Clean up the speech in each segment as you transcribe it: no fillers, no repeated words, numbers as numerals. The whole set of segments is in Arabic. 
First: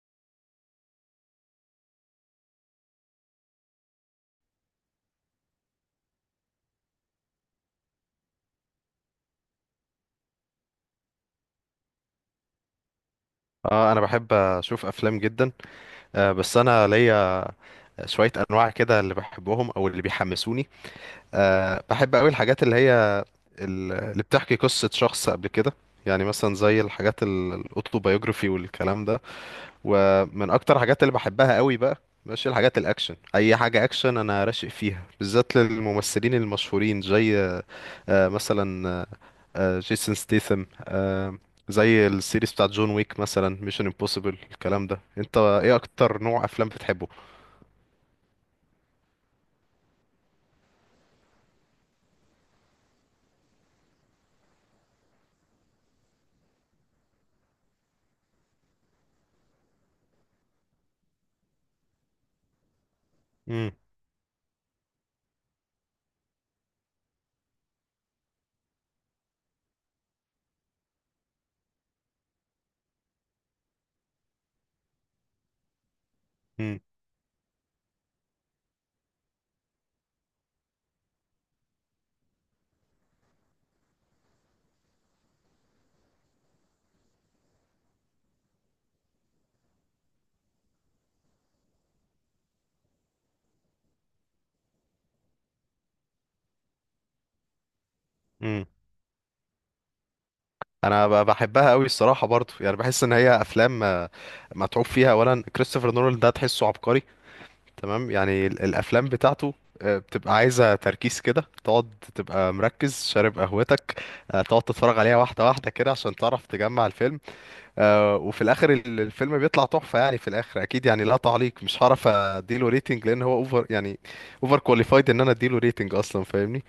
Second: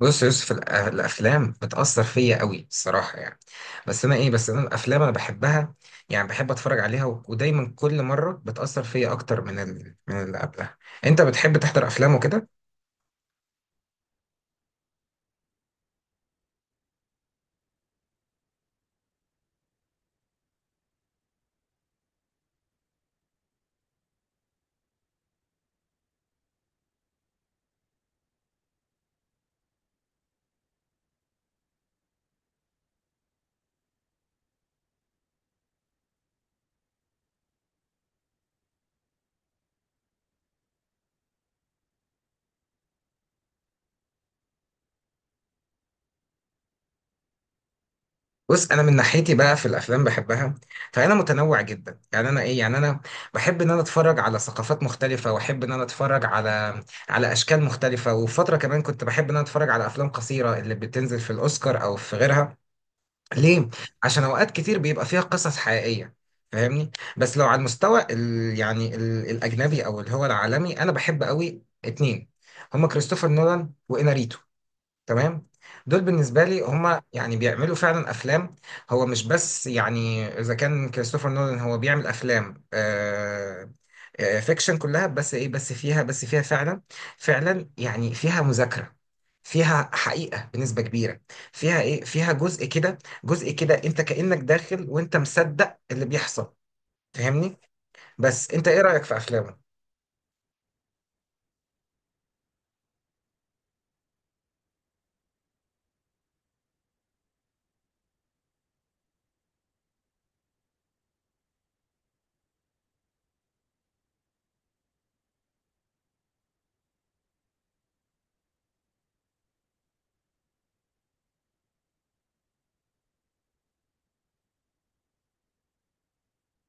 بص يا يوسف الافلام بتاثر فيا قوي الصراحه يعني. بس انا الافلام انا بحبها، يعني بحب اتفرج عليها ودايما كل مره بتاثر فيا اكتر من اللي قبلها. انت بتحب تحضر افلام وكده؟ اه، انا بحب اشوف افلام جدا. بس انا ليا شويه انواع كده اللي بحبهم او اللي بيحمسوني. بحب قوي الحاجات اللي هي اللي بتحكي قصه شخص قبل كده، يعني مثلا زي الحاجات الاوتوبيوجرافي والكلام ده، ومن اكتر الحاجات اللي بحبها قوي بقى ماشي الحاجات الاكشن. اي حاجه اكشن انا راشق فيها، بالذات للممثلين المشهورين زي مثلا جيسون ستيثم، زي السيريز بتاعت جون ويك مثلا، ميشن امبوسيبل، الكلام ده. انت ايه اكتر نوع افلام بتحبه؟ بص انا من ناحيتي بقى في الافلام بحبها، فانا متنوع جدا، يعني انا ايه يعني انا بحب ان انا اتفرج على ثقافات مختلفه، واحب ان انا اتفرج على اشكال مختلفه. وفتره كمان كنت بحب ان انا اتفرج على افلام قصيره اللي بتنزل في الاوسكار او في غيرها. ليه؟ مم. عشان اوقات كتير بيبقى فيها قصص حقيقية، فاهمني؟ بس لو على المستوى الاجنبي او اللي هو العالمي، انا بحب قوي اتنين، هما كريستوفر نولان واناريتو. تمام. دول بالنسبه لي مم. هم يعني بيعملوا فعلا افلام. هو مش بس يعني اذا كان كريستوفر نولان هو بيعمل افلام، فيكشن كلها، بس ايه بس فيها بس فيها فعلا، فعلا يعني فيها مذاكره، فيها حقيقه بنسبه كبيره، فيها جزء كده، جزء كده انت كانك داخل وانت مصدق اللي بيحصل، فاهمني. بس مم. انت ايه رايك في افلامه؟ انا بحبها قوي الصراحه، برضو يعني بحس ان هي افلام متعوب فيها. اولا كريستوفر نولان ده تحسه عبقري، تمام. يعني الافلام بتاعته بتبقى عايزه تركيز كده، تقعد تبقى مركز، شارب قهوتك، تقعد تتفرج عليها واحده واحده كده عشان تعرف تجمع الفيلم. وفي الاخر الفيلم بيطلع تحفه يعني. في الاخر اكيد يعني لا تعليق، مش هعرف اديله ريتنج لان هو اوفر يعني، اوفر كواليفايد ان انا اديله ريتنج اصلا، فاهمني؟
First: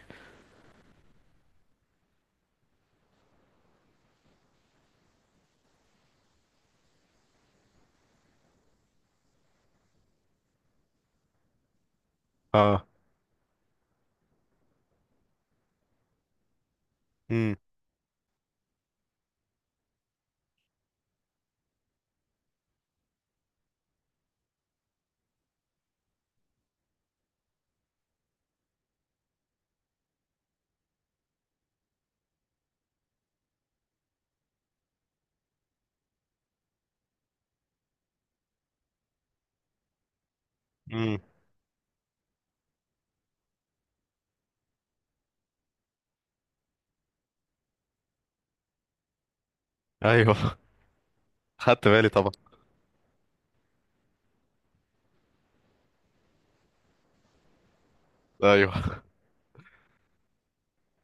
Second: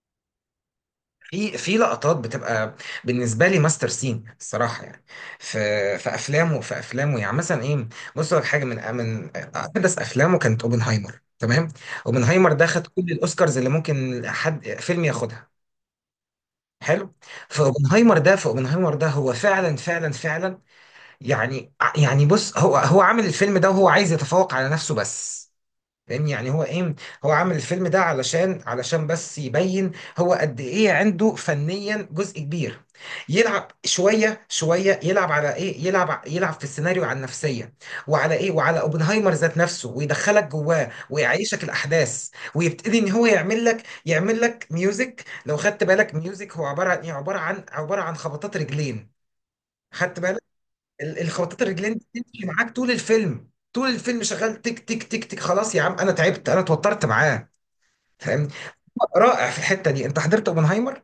في في لقطات بتبقى بالنسبه لي ماستر سين الصراحه، يعني في في افلامه يعني مثلا، بص لك حاجه، من احدث افلامه كانت اوبنهايمر. تمام. اوبنهايمر ده خد اه. كل الاوسكارز اللي ممكن حد فيلم ياخدها. حلو. امم. فاوبنهايمر ده هو فعلا فعلا، يعني بص، هو عامل الفيلم ده وهو عايز يتفوق على نفسه بس، فاهمني. هو عامل الفيلم ده علشان بس يبين هو قد ايه عنده فنيا. جزء كبير يلعب شويه، يلعب على يلعب في السيناريو على النفسيه، وعلى اوبنهايمر ذات نفسه، ويدخلك جواه، امم. ويعيشك الاحداث. ويبتدي ان هو يعمل لك ميوزك. لو خدت بالك، ميوزك هو عباره عن ايه عباره عن عباره عن خبطات رجلين. خدت بالك؟ ايوه الخبطات خدت الرجلين دي بالي طبعا. بتمشي معاك طول الفيلم، طول الفيلم شغال تك تك تك تك. خلاص يا عم انا تعبت، انا اتوترت معاه، فاهمني. ايوه، رائع في الحته دي. انت حضرت اوبنهايمر.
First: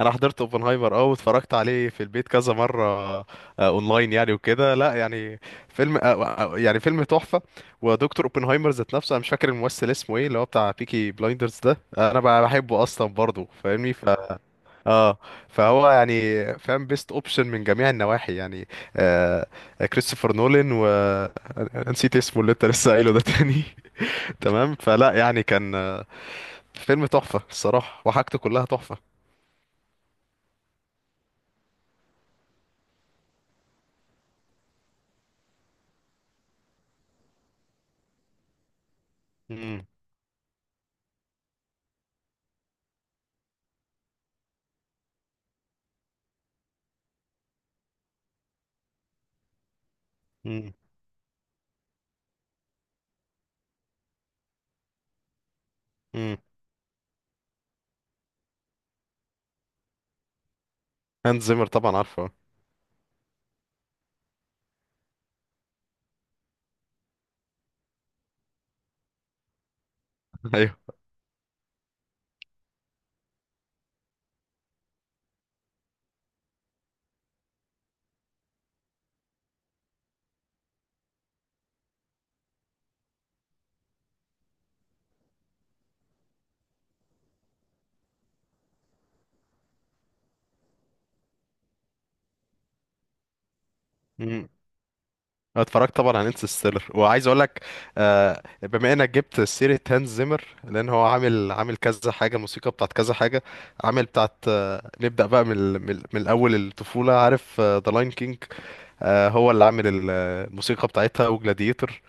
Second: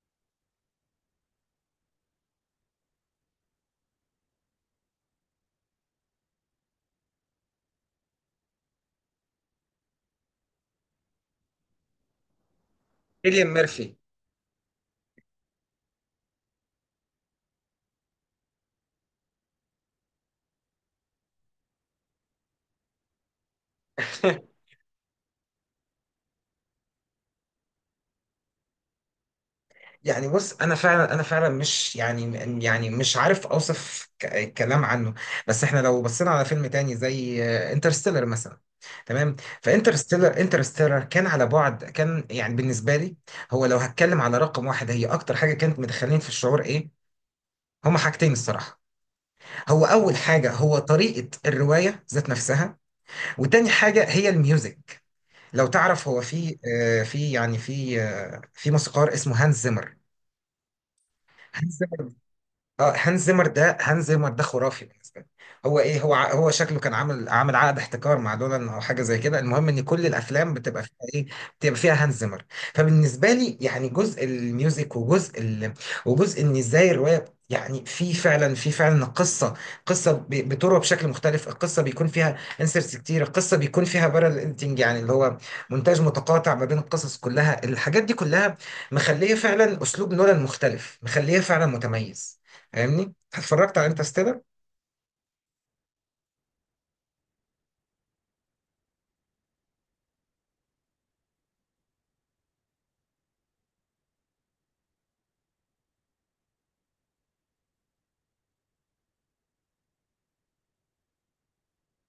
انا حضرت اوبنهايمر، اه، واتفرجت عليه في البيت كذا مره آه، اونلاين يعني وكده. لا يعني فيلم، يعني فيلم تحفه. ودكتور اوبنهايمر ذات نفسه، انا مش فاكر الممثل اسمه ايه، اللي هو بتاع بيكي بلايندرز ده، انا بقى بحبه اصلا كيليان برضه، فاهمني؟ ميرفي. اه. فهو يعني فاهم، بيست اوبشن من جميع النواحي يعني. آه كريستوفر نولان و نسيت اسمه اللي انت لسه قايله ده تاني تمام فلا، يعني كان فيلم تحفة الصراحة، وحاجته كلها تحفة. يعني بص، انا فعلا مش يعني، يعني مش عارف اوصف كلام عنه. بس احنا لو بصينا على فيلم تاني زي انترستيلر مثلا. تمام. مم. انترستيلر كان على بعد، كان يعني بالنسبه لي هو، لو هتكلم على رقم واحد هي اكتر حاجه كانت مدخلين في الشعور، هما حاجتين الصراحه. هو أول حاجة مم. هو طريقة الرواية ذات نفسها، وتاني حاجة هي الميوزك. لو تعرف، هو مم. في في في موسيقار اسمه هانز زيمر. هانز زيمر طبعا عارفه. اه، هانز زيمر ده خرافي بالنسبه لي. هو ايه هو ع- هو شكله كان عامل عقد احتكار مع دولان او حاجه زي كده. المهم ان كل الافلام بتبقى فيها ايه بتبقى فيها هانز زيمر. فبالنسبه لي يعني جزء الميوزك، وجزء ان ازاي الروايه، يعني في فعلا قصه، قصه بتروى بشكل مختلف. القصه بيكون فيها انسرتس كتير، القصه بيكون فيها بارل انتنج، يعني اللي هو مونتاج متقاطع ما بين القصص كلها. الحاجات دي كلها مخليه فعلا اسلوب نولان مختلف، مخليه فعلا متميز، فاهمني. اتفرجت على انترستيلر. ايوه، أنا اتفرجت طبعا على انترستيلر. وعايز اقول لك بما انك جبت سيره هانز زيمر، لان هو عامل كذا حاجه، موسيقى بتاعت كذا حاجه، عامل بتاعت، نبدا بقى من الاول الطفوله، عارف ذا لاين كينج، هو اللي عامل الموسيقى بتاعتها، وجلاديتور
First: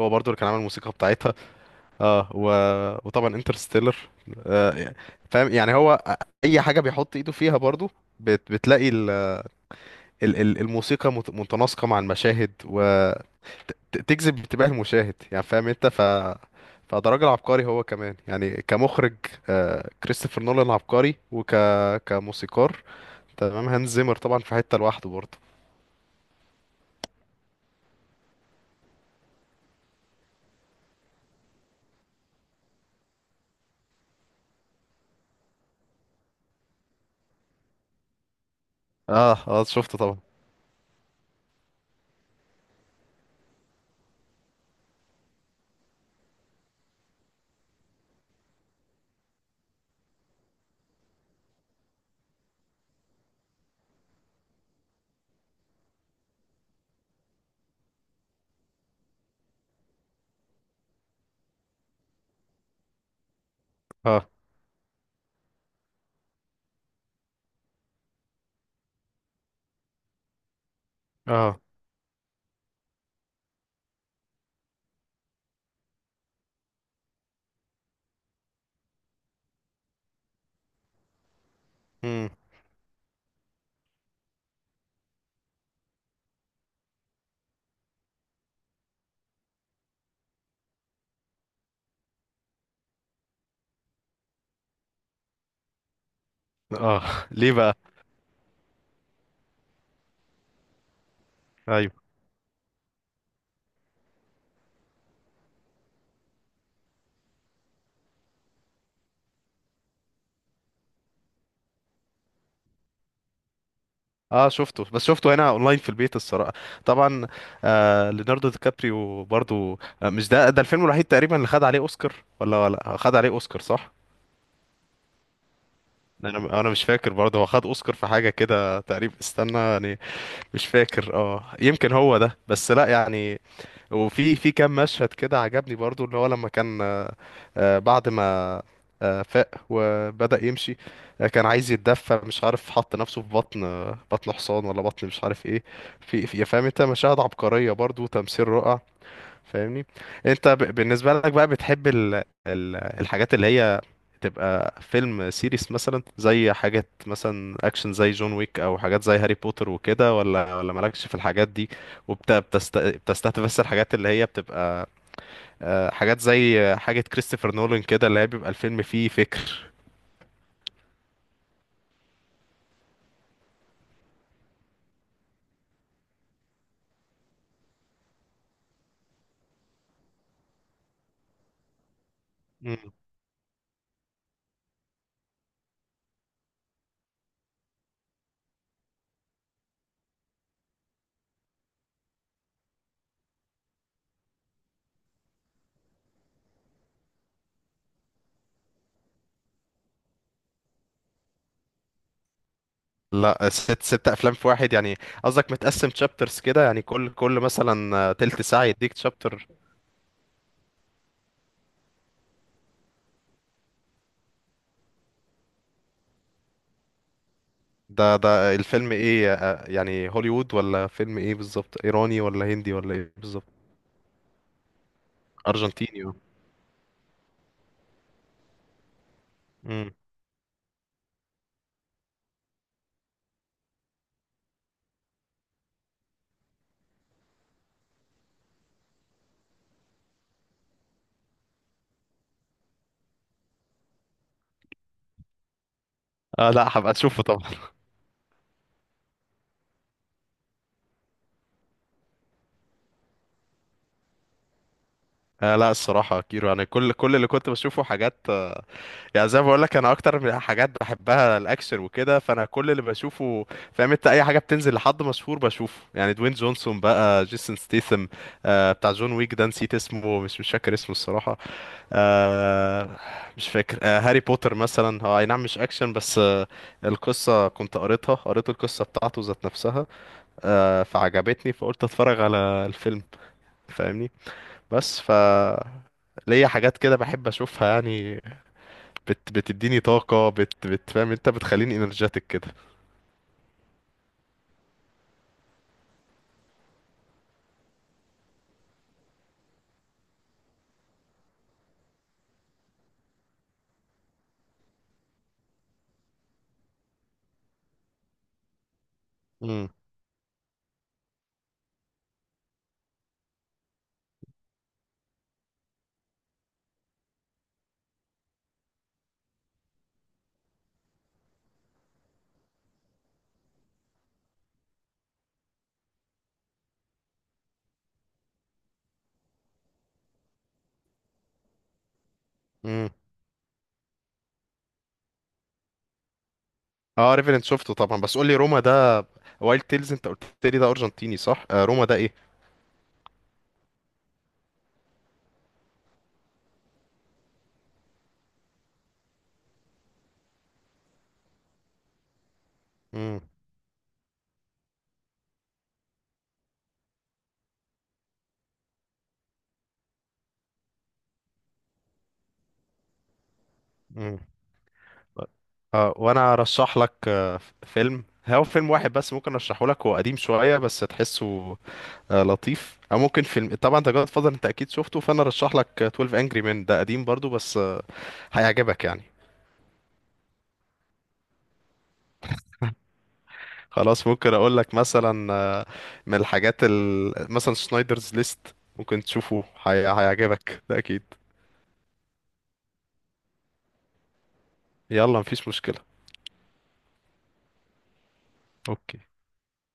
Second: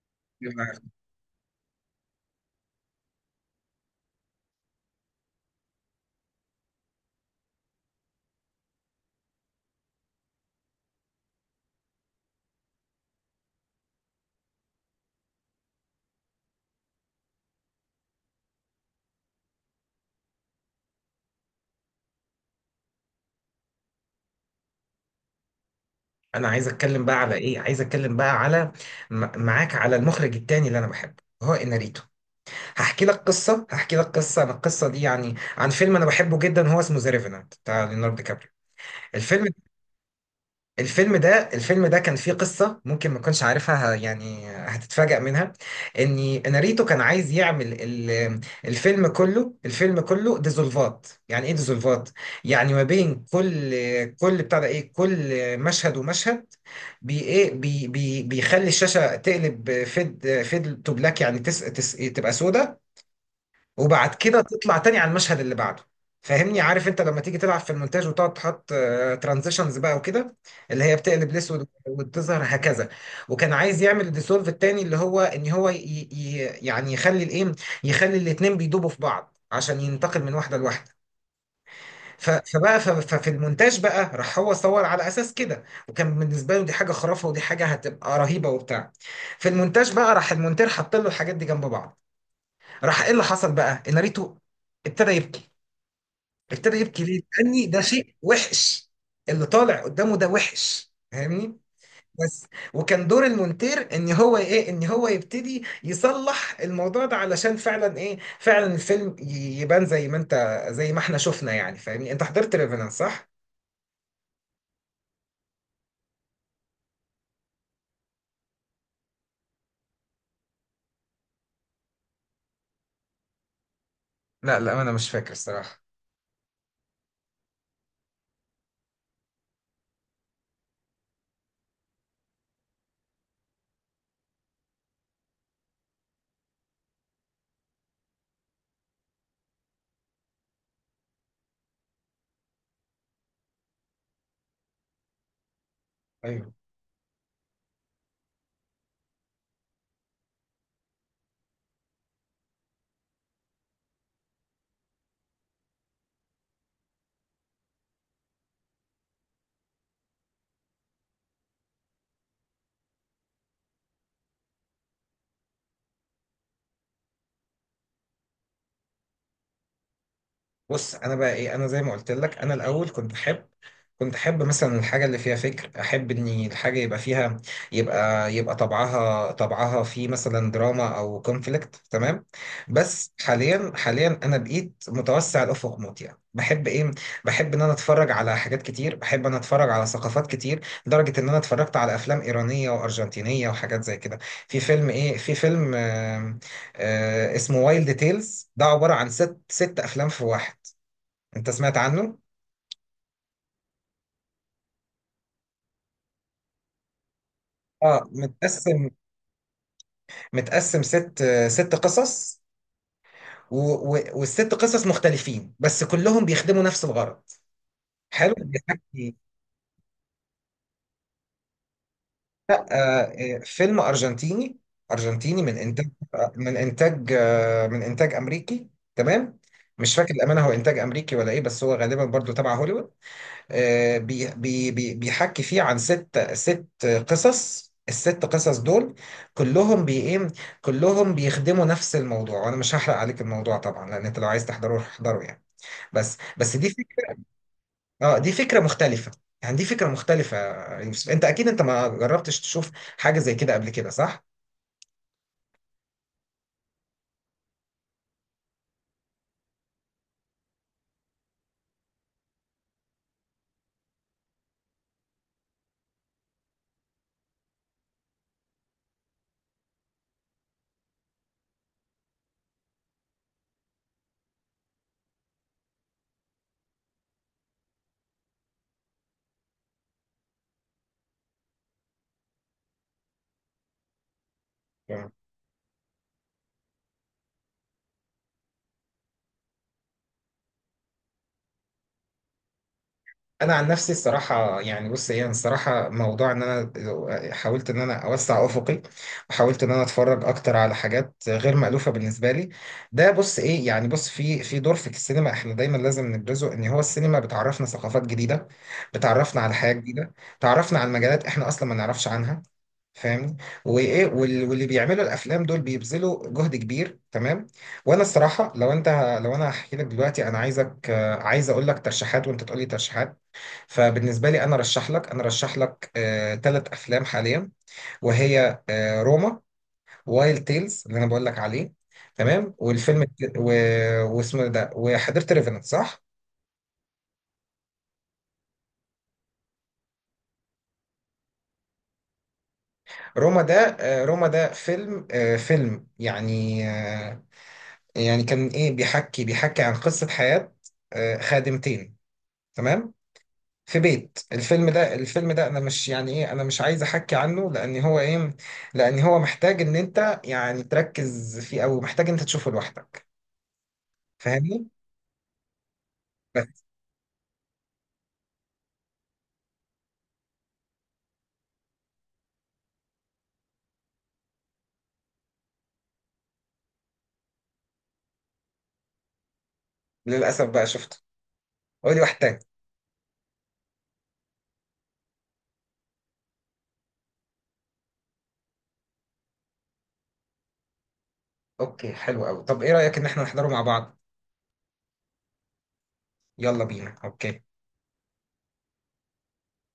هو برضو اللي كان عامل الموسيقى بتاعتها، اه، وطبعا انترستيلر. آه فاهم يعني، هو اي حاجه بيحط ايده فيها برضو بتلاقي الموسيقى متناسقة مع المشاهد وتجذب انتباه المشاهد، يعني فاهم انت؟ فده راجل عبقري هو كمان يعني، كمخرج كريستوفر نولان عبقري، كموسيقار. تمام هانز زيمر طبعا في حتة لوحده برضه. انا عايز اتكلم بقى على ايه عايز اتكلم بقى معاك على المخرج التاني اللي انا بحبه، هو اناريتو. هحكي لك قصه انا، القصه دي يعني عن فيلم انا بحبه جدا، هو اسمه ذا ريفينانت بتاع ليوناردو دي كابريو. الفيلم، اه. اه، شفته طبعا. الفيلم ده كان فيه قصة ممكن ما تكونش عارفها، يعني هتتفاجأ منها. ان ناريتو كان عايز يعمل الفيلم كله ديزولفات. يعني ايه ديزولفات؟ يعني ما بين كل مشهد ومشهد، بي ايه بي بي بيخلي الشاشة تقلب فيد، فيد تو بلاك، يعني تس تس تبقى سودة، وبعد اه. كده تطلع تاني على المشهد اللي بعده، فاهمني. عارف انت لما تيجي تلعب في المونتاج وتقعد تحط ترانزيشنز بقى وكده، اللي هي بتقلب اه. الاسود وتظهر هكذا. وكان عايز يعمل الديسولف التاني، اللي هو ان هو ي... ي... يعني يخلي يخلي الاتنين بيدوبوا في بعض عشان ينتقل من واحده لواحده. امم. ففي المونتاج بقى، راح هو صور على اساس كده، وكان بالنسبه له دي حاجه خرافه، ودي حاجه هتبقى رهيبه وبتاع. في المونتاج بقى راح المونتير حط له الحاجات دي جنب بعض، راح ايه اللي حصل بقى ان ناريتو ابتدى يبكي. ابتدى يبكي ليه؟ اه. ليه لاني بقى؟ ده شيء وحش، اللي طالع قدامه ده وحش، فاهمني. ايوه. بس. وكان دور المونتير ان هو يبتدي يصلح الموضوع ده، علشان فعلا الفيلم يبان زي ما انت، زي ما احنا شفنا يعني، فاهمني. انت حضرت ريفينانس، صح؟ اه شفته، بس شفته هنا اونلاين في البيت الصراحه. طبعا، ليوناردو دي كابريو برضو، مش ده الفيلم الوحيد تقريبا اللي خد عليه اوسكار، ولا خد عليه اوسكار، صح؟ لا لا، انا مش فاكر الصراحة. انا مش فاكر برضه، هو خد اوسكار في حاجه كده تقريبا، استنى يعني. مش فاكر، اه، يمكن هو ده. بس لا يعني، وفي كام مشهد كده عجبني برضه، اللي هو لما كان بعد ما فاق وبدأ يمشي، كان عايز يتدفى، مش عارف حط نفسه في بطن، بطن حصان ولا بطن مش عارف ايه. ايوه. فاهم انت، مشاهد عبقريه برضه وتمثيل رائع، فاهمني؟ انت بالنسبه لك بقى بتحب الحاجات اللي هي تبقى فيلم سيريس مثلا زي حاجات مثلا اكشن زي جون ويك، او حاجات زي هاري بوتر وكده، ولا مالكش في الحاجات دي، وبت... بتست... بتستهدف بس الحاجات اللي هي بتبقى حاجات زي حاجه كريستوفر نولان كده، اللي هي بيبقى الفيلم فيه فكر؟ بص انا بقى ايه، انا زي ما قلت لك، انا الاول كنت احب مثلا الحاجه اللي فيها فكر، احب ان الحاجه يبقى فيها، يبقى يبقى طبعها طبعها في مثلا دراما او كونفليكت. تمام. مم. بس حاليا انا بقيت متوسع الافق موت، يعني بحب ان انا اتفرج على حاجات كتير، بحب ان اتفرج على ثقافات كتير، لدرجه ان انا اتفرجت على افلام ايرانيه وارجنتينيه وحاجات زي كده. في فيلم آم، آه، اسمه وايلد تيلز، ده عبارة عن ست أفلام في واحد. انت سمعت عنه؟ لا، ست ست افلام في واحد يعني؟ قصدك متقسم تشابترز كده، يعني كل مثلا اه، تلت ساعه متقسم. يديك تشابتر؟ ست ست قصص، والست قصص مختلفين، بس كلهم بيخدموا نفس الغرض. ده حلو، ده الفيلم بيحكي. ايه يعني، هوليوود ولا فيلم ايه بالظبط؟ ايراني ولا لا، هندي ولا ايه بالظبط؟ فيلم ارجنتيني، ارجنتيني من انتاج، ارجنتيني، اه. من انتاج امريكي. تمام. مم. مش فاكر الامانه هو انتاج امريكي ولا ايه، بس هو غالبا برضو تبع هوليوود. بيحكي فيه عن ست قصص، الست قصص دول كلهم بي ايه كلهم بيخدموا نفس الموضوع، وانا مش هحرق عليك الموضوع طبعا، لان انت لو عايز تحضره روح احضره يعني. بس لا دي هبقى فكره. اشوفه طبعا. اه، دي فكره مختلفه، يعني دي فكره مختلفه يا يوسف. انت اكيد انت ما جربتش تشوف حاجه زي كده قبل كده، صح؟ لا الصراحه كيرو، يعني كل اللي كنت بشوفه حاجات، يعني زي ما بقول لك، انا اكتر من حاجات بحبها الاكشن وكده. فانا كل اللي بشوفه، فاهم انت، اي حاجه بتنزل لحد مشهور بشوفه، يعني دوين جونسون بقى، جيسون ستيثم، بتاع جون ويك ده نسيت اسمه، مش فاكر اسمه الصراحه. آه مش فاكر. هاري بوتر مثلا، هو اي نعم مش اكشن بس القصة كنت قريت القصة بتاعته ذات نفسها، فعجبتني فقلت اتفرج على الفيلم، فاهمني؟ بس ليا حاجات كده بحب اشوفها، يعني بتديني طاقة، بتفهم انت بتخليني، انرجيتك كده. انا عن نفسي الصراحه يعني، بص ايه، أنا الصراحه موضوع ان انا حاولت ان انا اوسع افقي، وحاولت ان انا اتفرج اكتر على حاجات غير مألوفه بالنسبه لي. ده بص ايه، يعني بص، في دور في السينما احنا دايما لازم نبرزه، ان هو السينما بتعرفنا ثقافات جديده، بتعرفنا على امم. حياه جديده، تعرفنا على مجالات احنا اصلا ما نعرفش عنها، فاهمني. واللي بيعملوا الافلام دول بيبذلوا جهد كبير. تمام. وانا الصراحه لو انت، لو انا هحكي لك دلوقتي انا عايزك عايز اقول لك ترشيحات، وانت تقول لي ترشيحات. فبالنسبة لي أنا رشح لك آه تلات أفلام حاليا، وهي آه روما، وايلد تيلز اللي أنا بقول لك عليه، تمام، امم. واسمه ده. وحضرت ريفنت، صح؟ اه، ريفرنت شفته طبعا. بس قول لي روما ده، وايلد تيلز انت قلت لي ده ارجنتيني، صح؟ روما ده ايه؟ روما ده، آه روما ده فيلم، آه فيلم يعني آه يعني كان إيه بيحكي، بيحكي عن قصة حياة آه خادمتين. تمام. امم. في بيت. الفيلم ده، انا مش عايز احكي عنه، لان هو ايه لان هو محتاج ان انت يعني تركز فيه، او محتاج انت تشوفه لوحدك، امم. فاهمني. اه، وانا بس. ارشح لك فيلم، هو فيلم واحد بس ممكن ارشحه لك، هو قديم شويه بس تحسه لطيف. او ممكن فيلم، طبعا انت جاد فاذر انت اكيد شفته. فانا ارشح لك 12 انجري مان، ده قديم برضو بس هيعجبك يعني. للاسف بقى شفته، قولي واحد تاني. خلاص، ممكن اقول لك مثلا من الحاجات مثلا سنايدرز ليست، ممكن تشوفه، هيعجبك ده اكيد. اوكي، حلو قوي. طب ايه رايك ان احنا نحضره مع بعض؟ يلا، مفيش مشكله. يلا بينا، اوكي. اوكي.